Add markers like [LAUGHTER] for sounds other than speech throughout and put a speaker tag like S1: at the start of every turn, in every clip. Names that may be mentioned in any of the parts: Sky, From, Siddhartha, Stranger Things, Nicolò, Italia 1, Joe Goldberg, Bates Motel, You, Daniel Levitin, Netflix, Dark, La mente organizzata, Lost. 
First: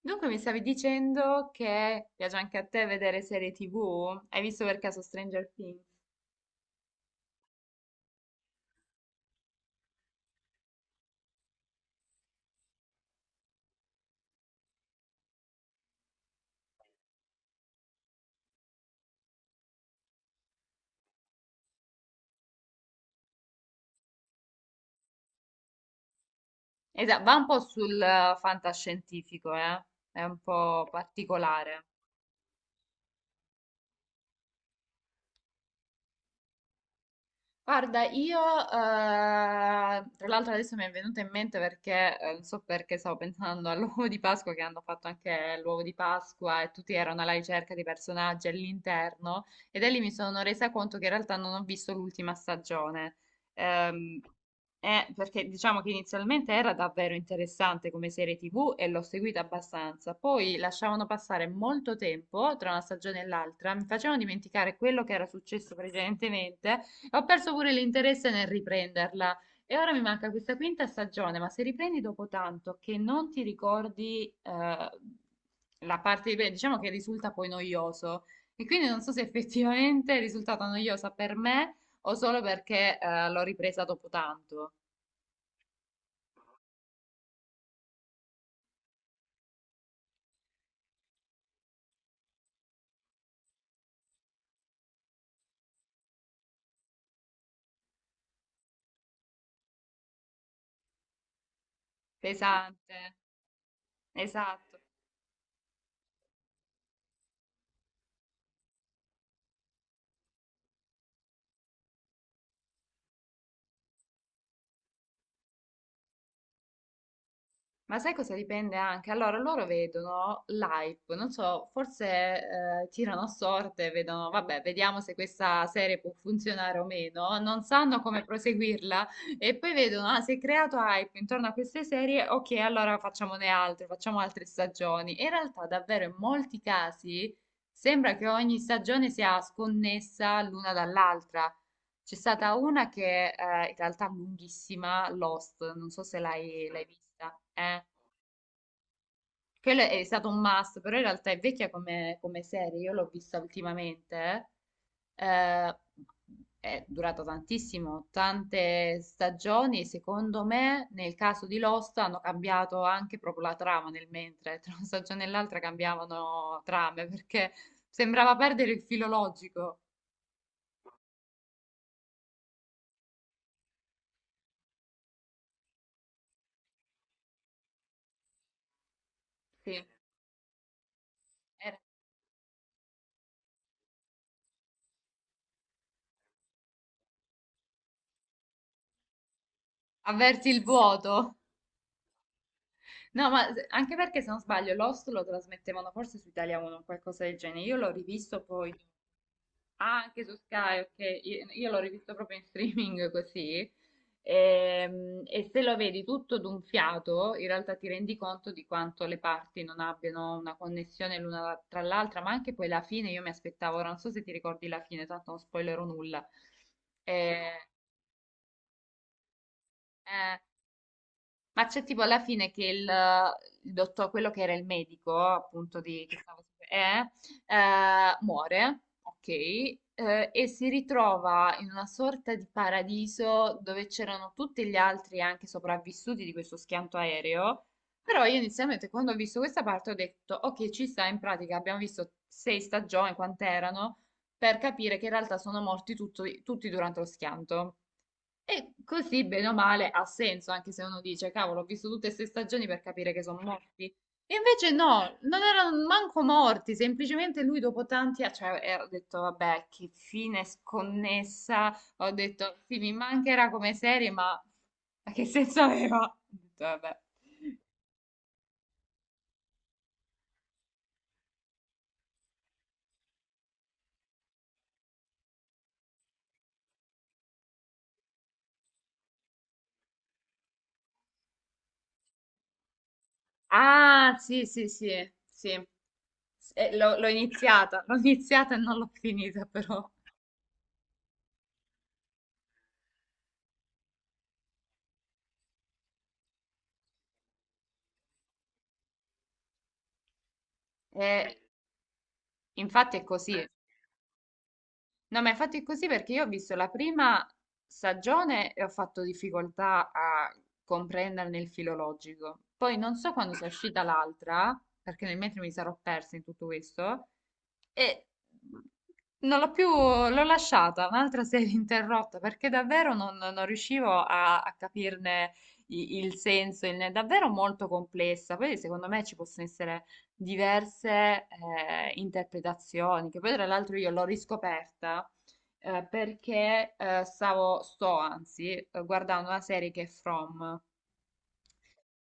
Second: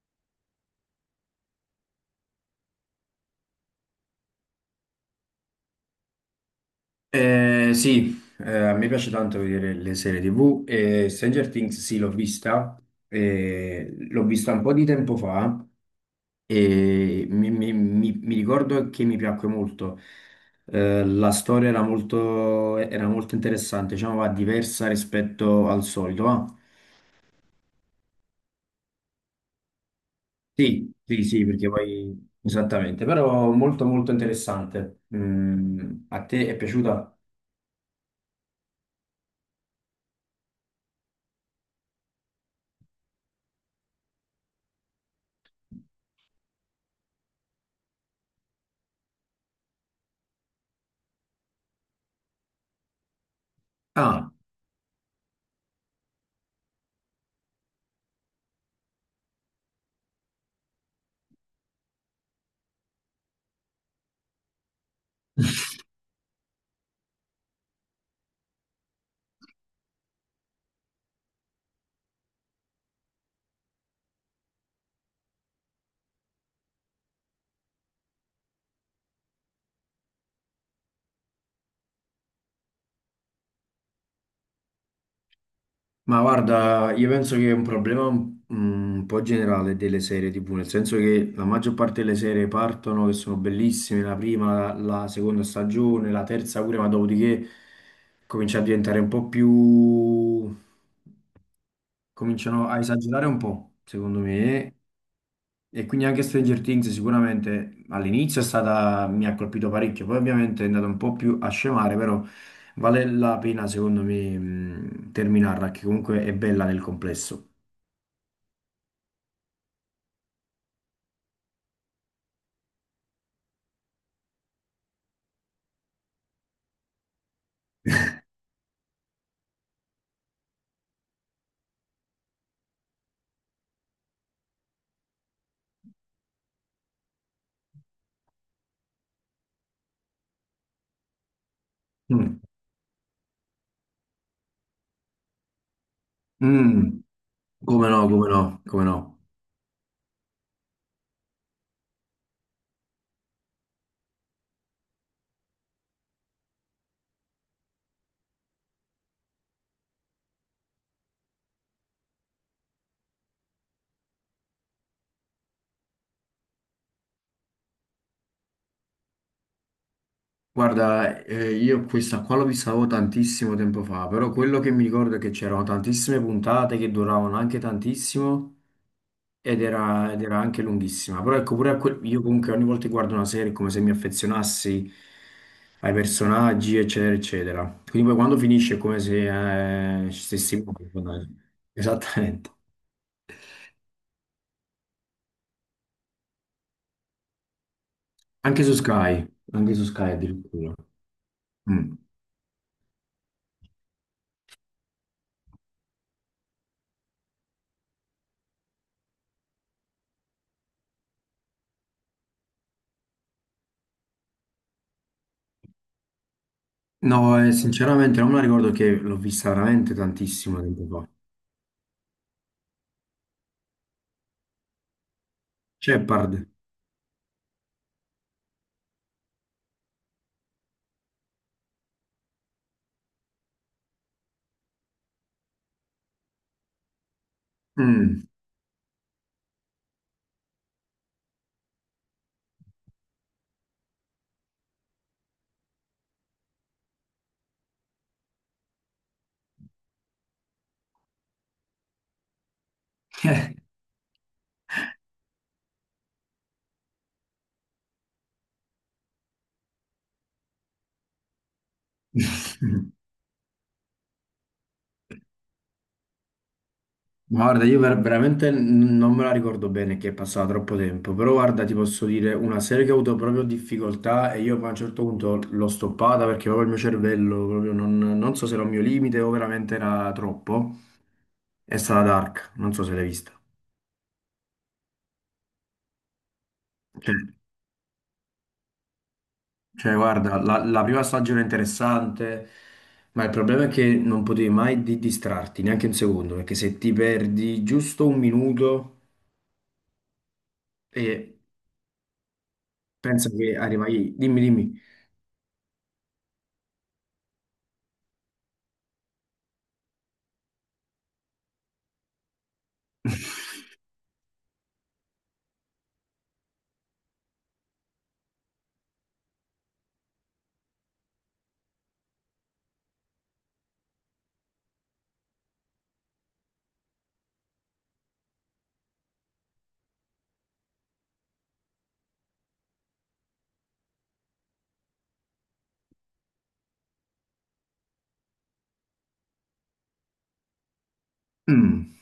S1: Dunque mi stavi dicendo che piace anche a te vedere serie TV? Hai visto per caso Stranger Things?
S2: Sì, a me piace tanto vedere le serie TV e Stranger Things sì, l'ho vista un po' di tempo fa e mi ricordo che mi piacque molto. La storia era era molto interessante, diciamo, va diversa rispetto al solito, va?
S1: Esatto, va un po' sul fantascientifico, eh? È un po'
S2: Sì, sì, sì, perché
S1: particolare.
S2: poi esattamente, però molto molto interessante. Mm, a te è piaciuta?
S1: Guarda, io, tra l'altro adesso mi è venuta in mente perché, non so perché stavo pensando all'uovo di Pasqua che hanno fatto anche l'uovo di Pasqua e tutti erano alla ricerca di personaggi all'interno e da lì mi sono resa conto che in realtà non ho visto l'ultima stagione. Ehm,
S2: Ah.
S1: perché diciamo che inizialmente era davvero interessante come serie TV e l'ho seguita abbastanza, poi lasciavano passare molto tempo tra una stagione e l'altra, mi facevano dimenticare quello che era successo precedentemente. Ho perso pure l'interesse nel riprenderla e ora mi manca questa quinta stagione, ma se riprendi dopo tanto che non ti ricordi la parte di prima, diciamo che risulta poi noioso. E quindi non so se effettivamente è risultata noiosa per me o solo perché l'ho ripresa dopo tanto.
S2: Ma guarda, io penso che è un problema mm, un po' generale delle serie TV, nel senso che la maggior parte delle serie partono che sono bellissime, la prima, la seconda stagione, la terza pure, ma dopodiché comincia a diventare un po' più... cominciano a
S1: Pesante,
S2: esagerare un po', secondo me,
S1: esatto.
S2: e quindi anche Stranger Things sicuramente all'inizio è stata, mi ha colpito parecchio, poi ovviamente è andata un po' più a scemare, però vale la pena secondo me terminarla, che comunque è bella nel complesso.
S1: Ma sai cosa dipende anche? Allora, loro vedono l'hype, non so, forse tirano a sorte, vedono, vabbè, vediamo se questa serie può funzionare o meno, non sanno come proseguirla e poi vedono, ah, si è creato hype intorno a queste serie, ok, allora facciamone altre, facciamo altre stagioni. In realtà, davvero, in molti casi sembra che ogni stagione sia sconnessa l'una dall'altra. C'è
S2: Mm.
S1: stata una che in realtà è lunghissima, Lost, non so se l'hai
S2: Mm.
S1: vista. eh.
S2: Come no, come no, come no.
S1: Quello è stato un must, però in realtà è vecchia come, serie, io l'ho vista ultimamente, eh, è durata tantissimo, tante stagioni, e secondo me nel caso di Lost hanno cambiato anche proprio la trama nel mentre, tra una stagione e l'altra cambiavano trame, perché sembrava perdere il filo logico,
S2: Guarda, io questa qua l'ho vista avevo tantissimo tempo fa, però quello che mi ricordo è che c'erano tantissime puntate che duravano anche tantissimo. Ed
S1: sì,
S2: era, ed era anche lunghissima, però ecco pure a
S1: era-
S2: io comunque ogni volta che guardo una serie è come se mi affezionassi ai personaggi, eccetera, eccetera. Quindi poi quando finisce è come se ci
S1: avverti il
S2: stessimo.
S1: vuoto.
S2: Esattamente.
S1: No, ma anche perché se non sbaglio Lost lo trasmettevano forse su Italia 1 o qualcosa del genere. Io l'ho rivisto
S2: Anche
S1: poi.
S2: su Sky, anche su
S1: Ah,
S2: Sky
S1: anche su
S2: addirittura.
S1: Sky, ok. Io l'ho
S2: Mm.
S1: rivisto proprio in streaming [LAUGHS] così. E, se lo vedi tutto d'un fiato, in realtà ti rendi conto di quanto le parti non abbiano una connessione l'una tra l'altra, ma anche poi la fine, io mi aspettavo, ora non so se ti ricordi la fine, tanto non spoilerò nulla.
S2: No,
S1: Eh,
S2: sinceramente non me la ricordo che l'ho vista veramente
S1: eh,
S2: tantissimo tempo fa.
S1: Ma c'è tipo alla fine che il dottor, quello che era il medico, appunto, di, che stava,
S2: Shepard.
S1: muore, ok, e si ritrova in una sorta di paradiso dove c'erano tutti gli altri anche sopravvissuti di questo schianto aereo. Però
S2: Mm.
S1: io inizialmente quando ho visto questa parte ho detto, ok, ci sta, in pratica abbiamo visto sei stagioni, quant'erano, per capire che in realtà sono morti tutti durante lo schianto. E così, bene o male, ha senso, anche se uno dice, cavolo, ho visto tutte queste stagioni per capire che sono morti. E invece no, non erano manco morti, semplicemente lui dopo tanti anni, cioè, ho detto, vabbè, che fine sconnessa, ho detto, sì,
S2: [LAUGHS]
S1: mi mancherà come serie, ma che senso aveva? Ho detto, vabbè.
S2: Guarda, io veramente non me la ricordo bene che è passato troppo tempo, però guarda, ti posso dire una serie che ho avuto proprio difficoltà e io poi a un certo punto l'ho stoppata perché proprio il mio cervello, proprio non so se era un mio limite o veramente era troppo, è stata Dark, non so se l'hai vista.
S1: Ah, sì, sì, sì, sì. L'ho
S2: Cioè,
S1: iniziata, l'ho iniziata e non l'ho finita, però.
S2: cioè, guarda, la prima stagione è interessante, ma il problema è che non potevi mai distrarti neanche un secondo, perché se ti perdi giusto un minuto
S1: Eh,
S2: e
S1: Infatti è
S2: pensa
S1: così.
S2: che arrivai, dimmi, dimmi.
S1: No, ma infatti è così perché io ho visto la prima stagione e ho fatto difficoltà a comprenderne il filo logico. Poi non so quando sia uscita l'altra, perché nel mentre mi sarò persa in tutto questo, e non l'ho più, l'ho lasciata, un'altra serie interrotta, perché davvero non riuscivo a capirne il senso, è davvero molto complessa. Poi secondo me ci possono essere diverse interpretazioni, che poi tra l'altro io l'ho riscoperta perché stavo, sto anzi, guardando una serie che è From.
S2: [LAUGHS] Non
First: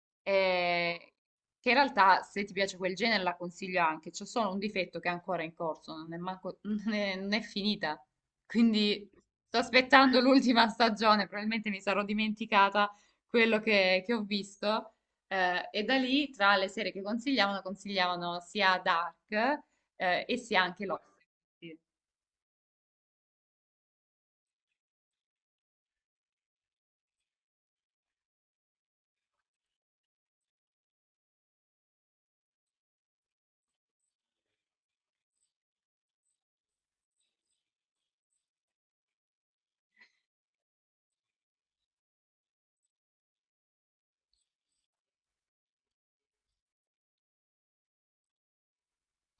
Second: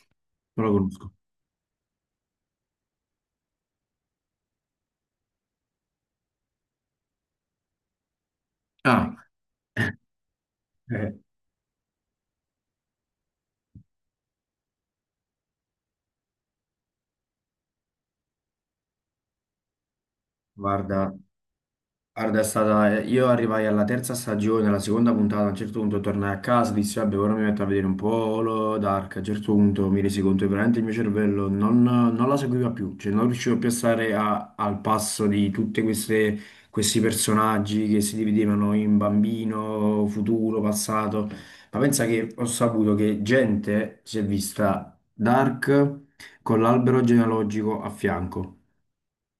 S2: lo conosco.
S1: eh, che in realtà se ti piace quel genere la consiglio anche, c'è solo un difetto che è ancora in corso, non è, [LAUGHS] non è finita, quindi
S2: Ah,
S1: sto aspettando l'ultima
S2: Eh,
S1: stagione, probabilmente mi sarò dimenticata quello che ho visto. E da lì, tra le serie che consigliavano sia Dark, e sia anche Lost.
S2: guarda, guarda, è stata... Io arrivai alla terza stagione, alla seconda puntata, a un certo punto tornai a casa, dissi, vabbè, ora mi metto a vedere un po' Holo Dark, a un certo punto mi resi conto che veramente il mio cervello non la seguiva più, cioè non riuscivo più a stare al passo di tutti questi personaggi che si dividevano in bambino, futuro, passato. Ma pensa che ho saputo che gente si è vista Dark con l'albero genealogico a fianco,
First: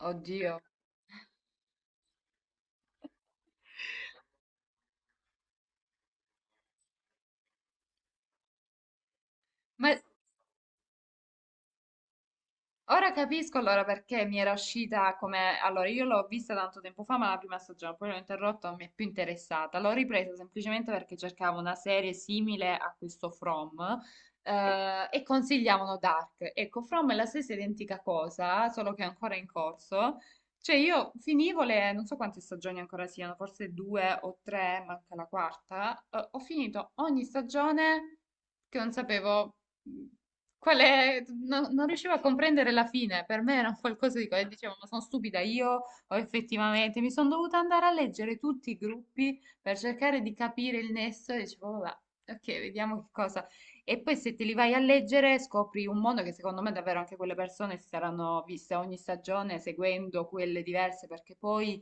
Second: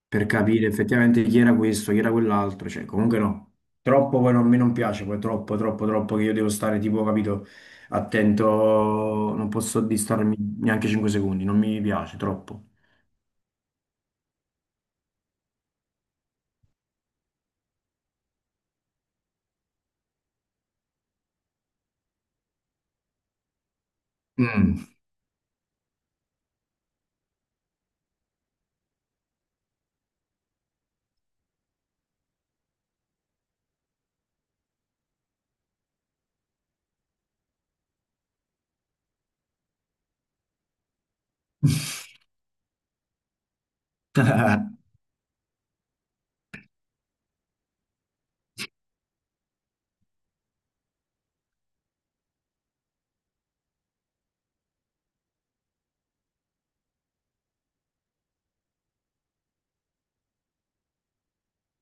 S2: per
S1: Oddio,
S2: capire effettivamente chi era questo, chi era quell'altro, cioè comunque no, troppo poi non, a me non piace, poi troppo, troppo, troppo che io devo stare tipo, capito, attento, non posso
S1: ma
S2: distrarmi neanche 5 secondi, non mi piace, troppo.
S1: ora capisco allora perché mi era uscita come. Allora, io l'ho vista tanto tempo fa, ma la prima stagione, poi l'ho interrotta, non mi è più interessata. L'ho ripresa semplicemente perché cercavo una serie simile a questo From,
S2: Mm.
S1: e consigliavano Dark. Ecco, From è la stessa identica cosa, solo che è ancora in corso. Cioè, io finivo le, non so quante stagioni ancora siano, forse due o tre, manca la quarta. Ho finito ogni stagione che non sapevo, mm, qual è? Non riuscivo a comprendere la fine, per me era un qualcosa di, e dicevo,
S2: [LAUGHS]
S1: ma sono stupida io o effettivamente mi sono dovuta andare a leggere tutti i gruppi per cercare di capire il nesso e dicevo, vabbè, ok, vediamo che cosa. E poi se te li vai a leggere scopri un mondo che secondo me davvero anche quelle persone si saranno viste ogni stagione seguendo quelle diverse perché poi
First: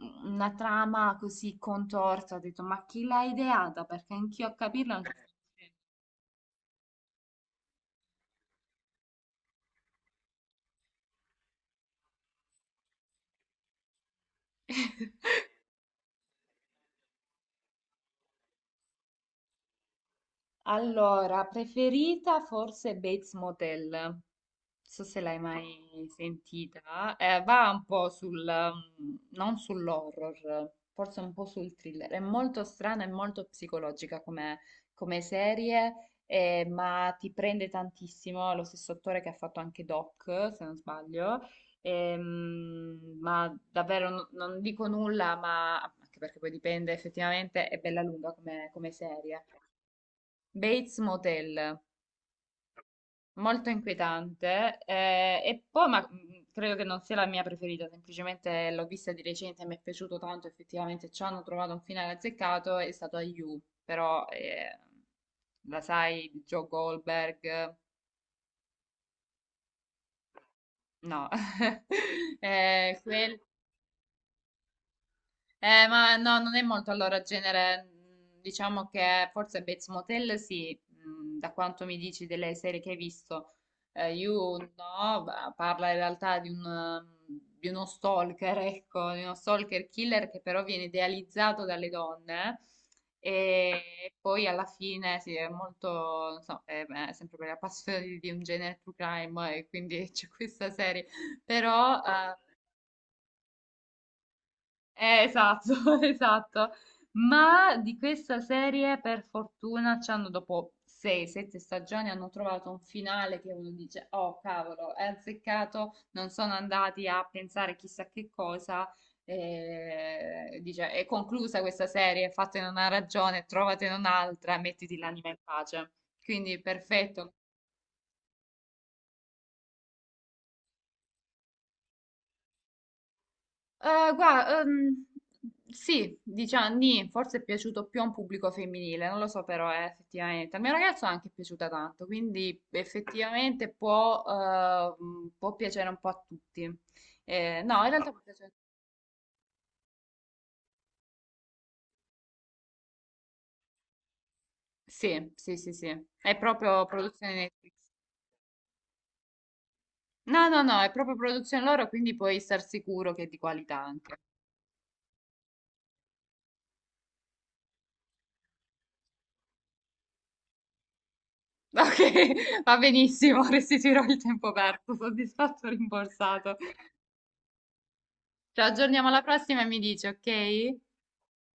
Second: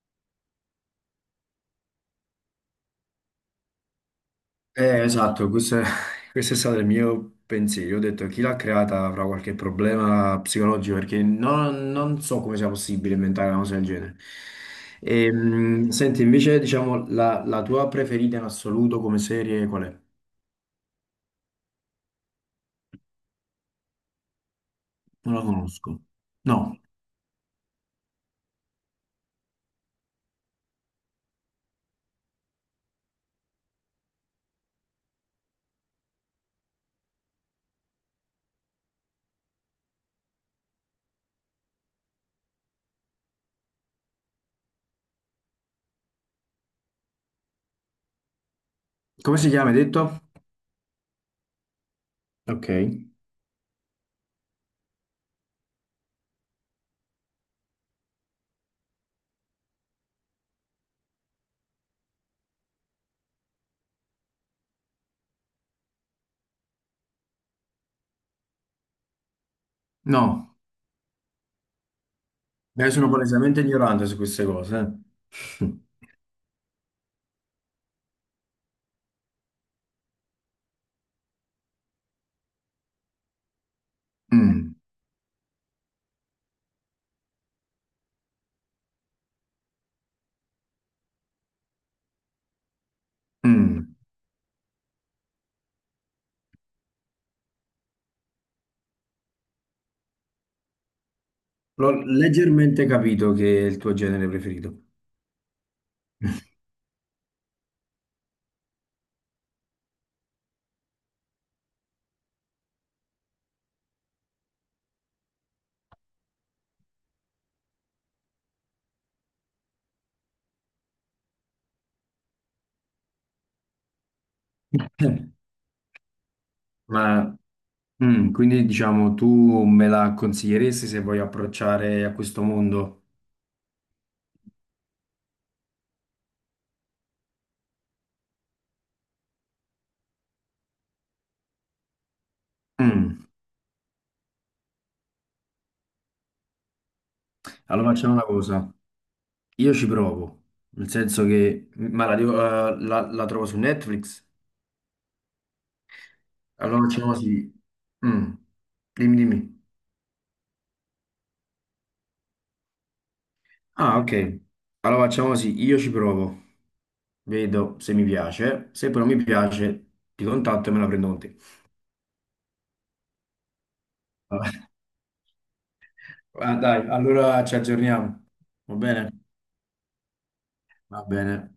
S1: una trama così contorta, ho detto, ma chi l'ha ideata? Perché anch'io a capirla non ci sto
S2: Esatto, [LAUGHS] questo è stato il mio pensiero. Io ho detto chi l'ha creata avrà qualche problema psicologico perché non so come sia possibile inventare una cosa del genere.
S1: riuscendo. [LAUGHS]
S2: Senti, invece, diciamo, la tua preferita in assoluto come serie qual è?
S1: Allora, preferita forse Bates Motel. Non so se
S2: Non
S1: l'hai
S2: la conosco.
S1: mai
S2: No.
S1: sentita. Va un po' sul, non sull'horror, forse un po' sul thriller. È molto strana e molto psicologica come, serie, ma ti prende tantissimo. È lo stesso attore che ha fatto anche Doc, se non sbaglio. Ma davvero non dico nulla, ma anche perché poi dipende effettivamente, è bella lunga come
S2: Come
S1: serie.
S2: si chiama, hai detto?
S1: Bates Motel,
S2: Ok.
S1: molto inquietante. E poi, ma credo che non sia la mia preferita, semplicemente l'ho vista di recente e mi è piaciuto tanto. Effettivamente ci hanno trovato un finale azzeccato, è stato a You, però la sai, di Joe Goldberg,
S2: No,
S1: no, [LAUGHS]
S2: io
S1: eh,
S2: sono
S1: quel-
S2: palesemente ignorante su queste cose.
S1: Ma no, non è molto allora genere. Diciamo che forse Bates Motel sì, da quanto mi dici delle serie che hai visto. You
S2: [LAUGHS]
S1: no, parla in realtà di uno stalker, ecco, di uno stalker killer che però viene idealizzato dalle donne
S2: Mm, mm.
S1: e poi alla fine sì, è molto, non so, è sempre per la passione di un genere true crime e quindi [LAUGHS] c'è questa serie. Però
S2: L'ho
S1: eh,
S2: leggermente capito che è il tuo genere preferito.
S1: eh, esatto, [LAUGHS] esatto. Ma di questa serie, per fortuna, ci hanno, dopo 6-7 stagioni, hanno trovato un finale che uno dice, oh cavolo, è azzeccato, non sono andati a pensare chissà che cosa. Dice, è conclusa questa serie, fatene una ragione, trovatene un'altra, mettiti l'anima in
S2: [LAUGHS]
S1: pace. Quindi perfetto.
S2: Ma Mm, quindi diciamo tu me la consiglieresti se voglio approcciare a questo mondo?
S1: Guarda, sì, diciamo, nì, forse è piaciuto più a un pubblico femminile, non lo so però, effettivamente. Al mio ragazzo anche è piaciuta tanto, quindi
S2: Mm,
S1: effettivamente può piacere un po' a tutti. No, in
S2: allora
S1: realtà
S2: facciamo
S1: può
S2: una
S1: piacere.
S2: cosa, io ci provo, nel senso che, la trovo su Netflix?
S1: Sì, sì, sì, sì, è proprio
S2: Allora facciamo
S1: produzione
S2: così,
S1: Netflix.
S2: Mm, dimmi dimmi.
S1: No, no, no, è proprio produzione loro, quindi puoi star sicuro che è di qualità
S2: Ah
S1: anche.
S2: ok, allora facciamo così, io ci provo, vedo se mi piace, se però mi piace ti contatto e me la prendo con te.
S1: [LAUGHS] Ok, va benissimo, [LAUGHS] restituirò il tempo
S2: [LAUGHS]
S1: perso, soddisfatto,
S2: Ah,
S1: rimborsato.
S2: dai, allora ci aggiorniamo,
S1: Ci
S2: va
S1: aggiorniamo
S2: bene?
S1: alla prossima e mi dici, ok?
S2: Va bene.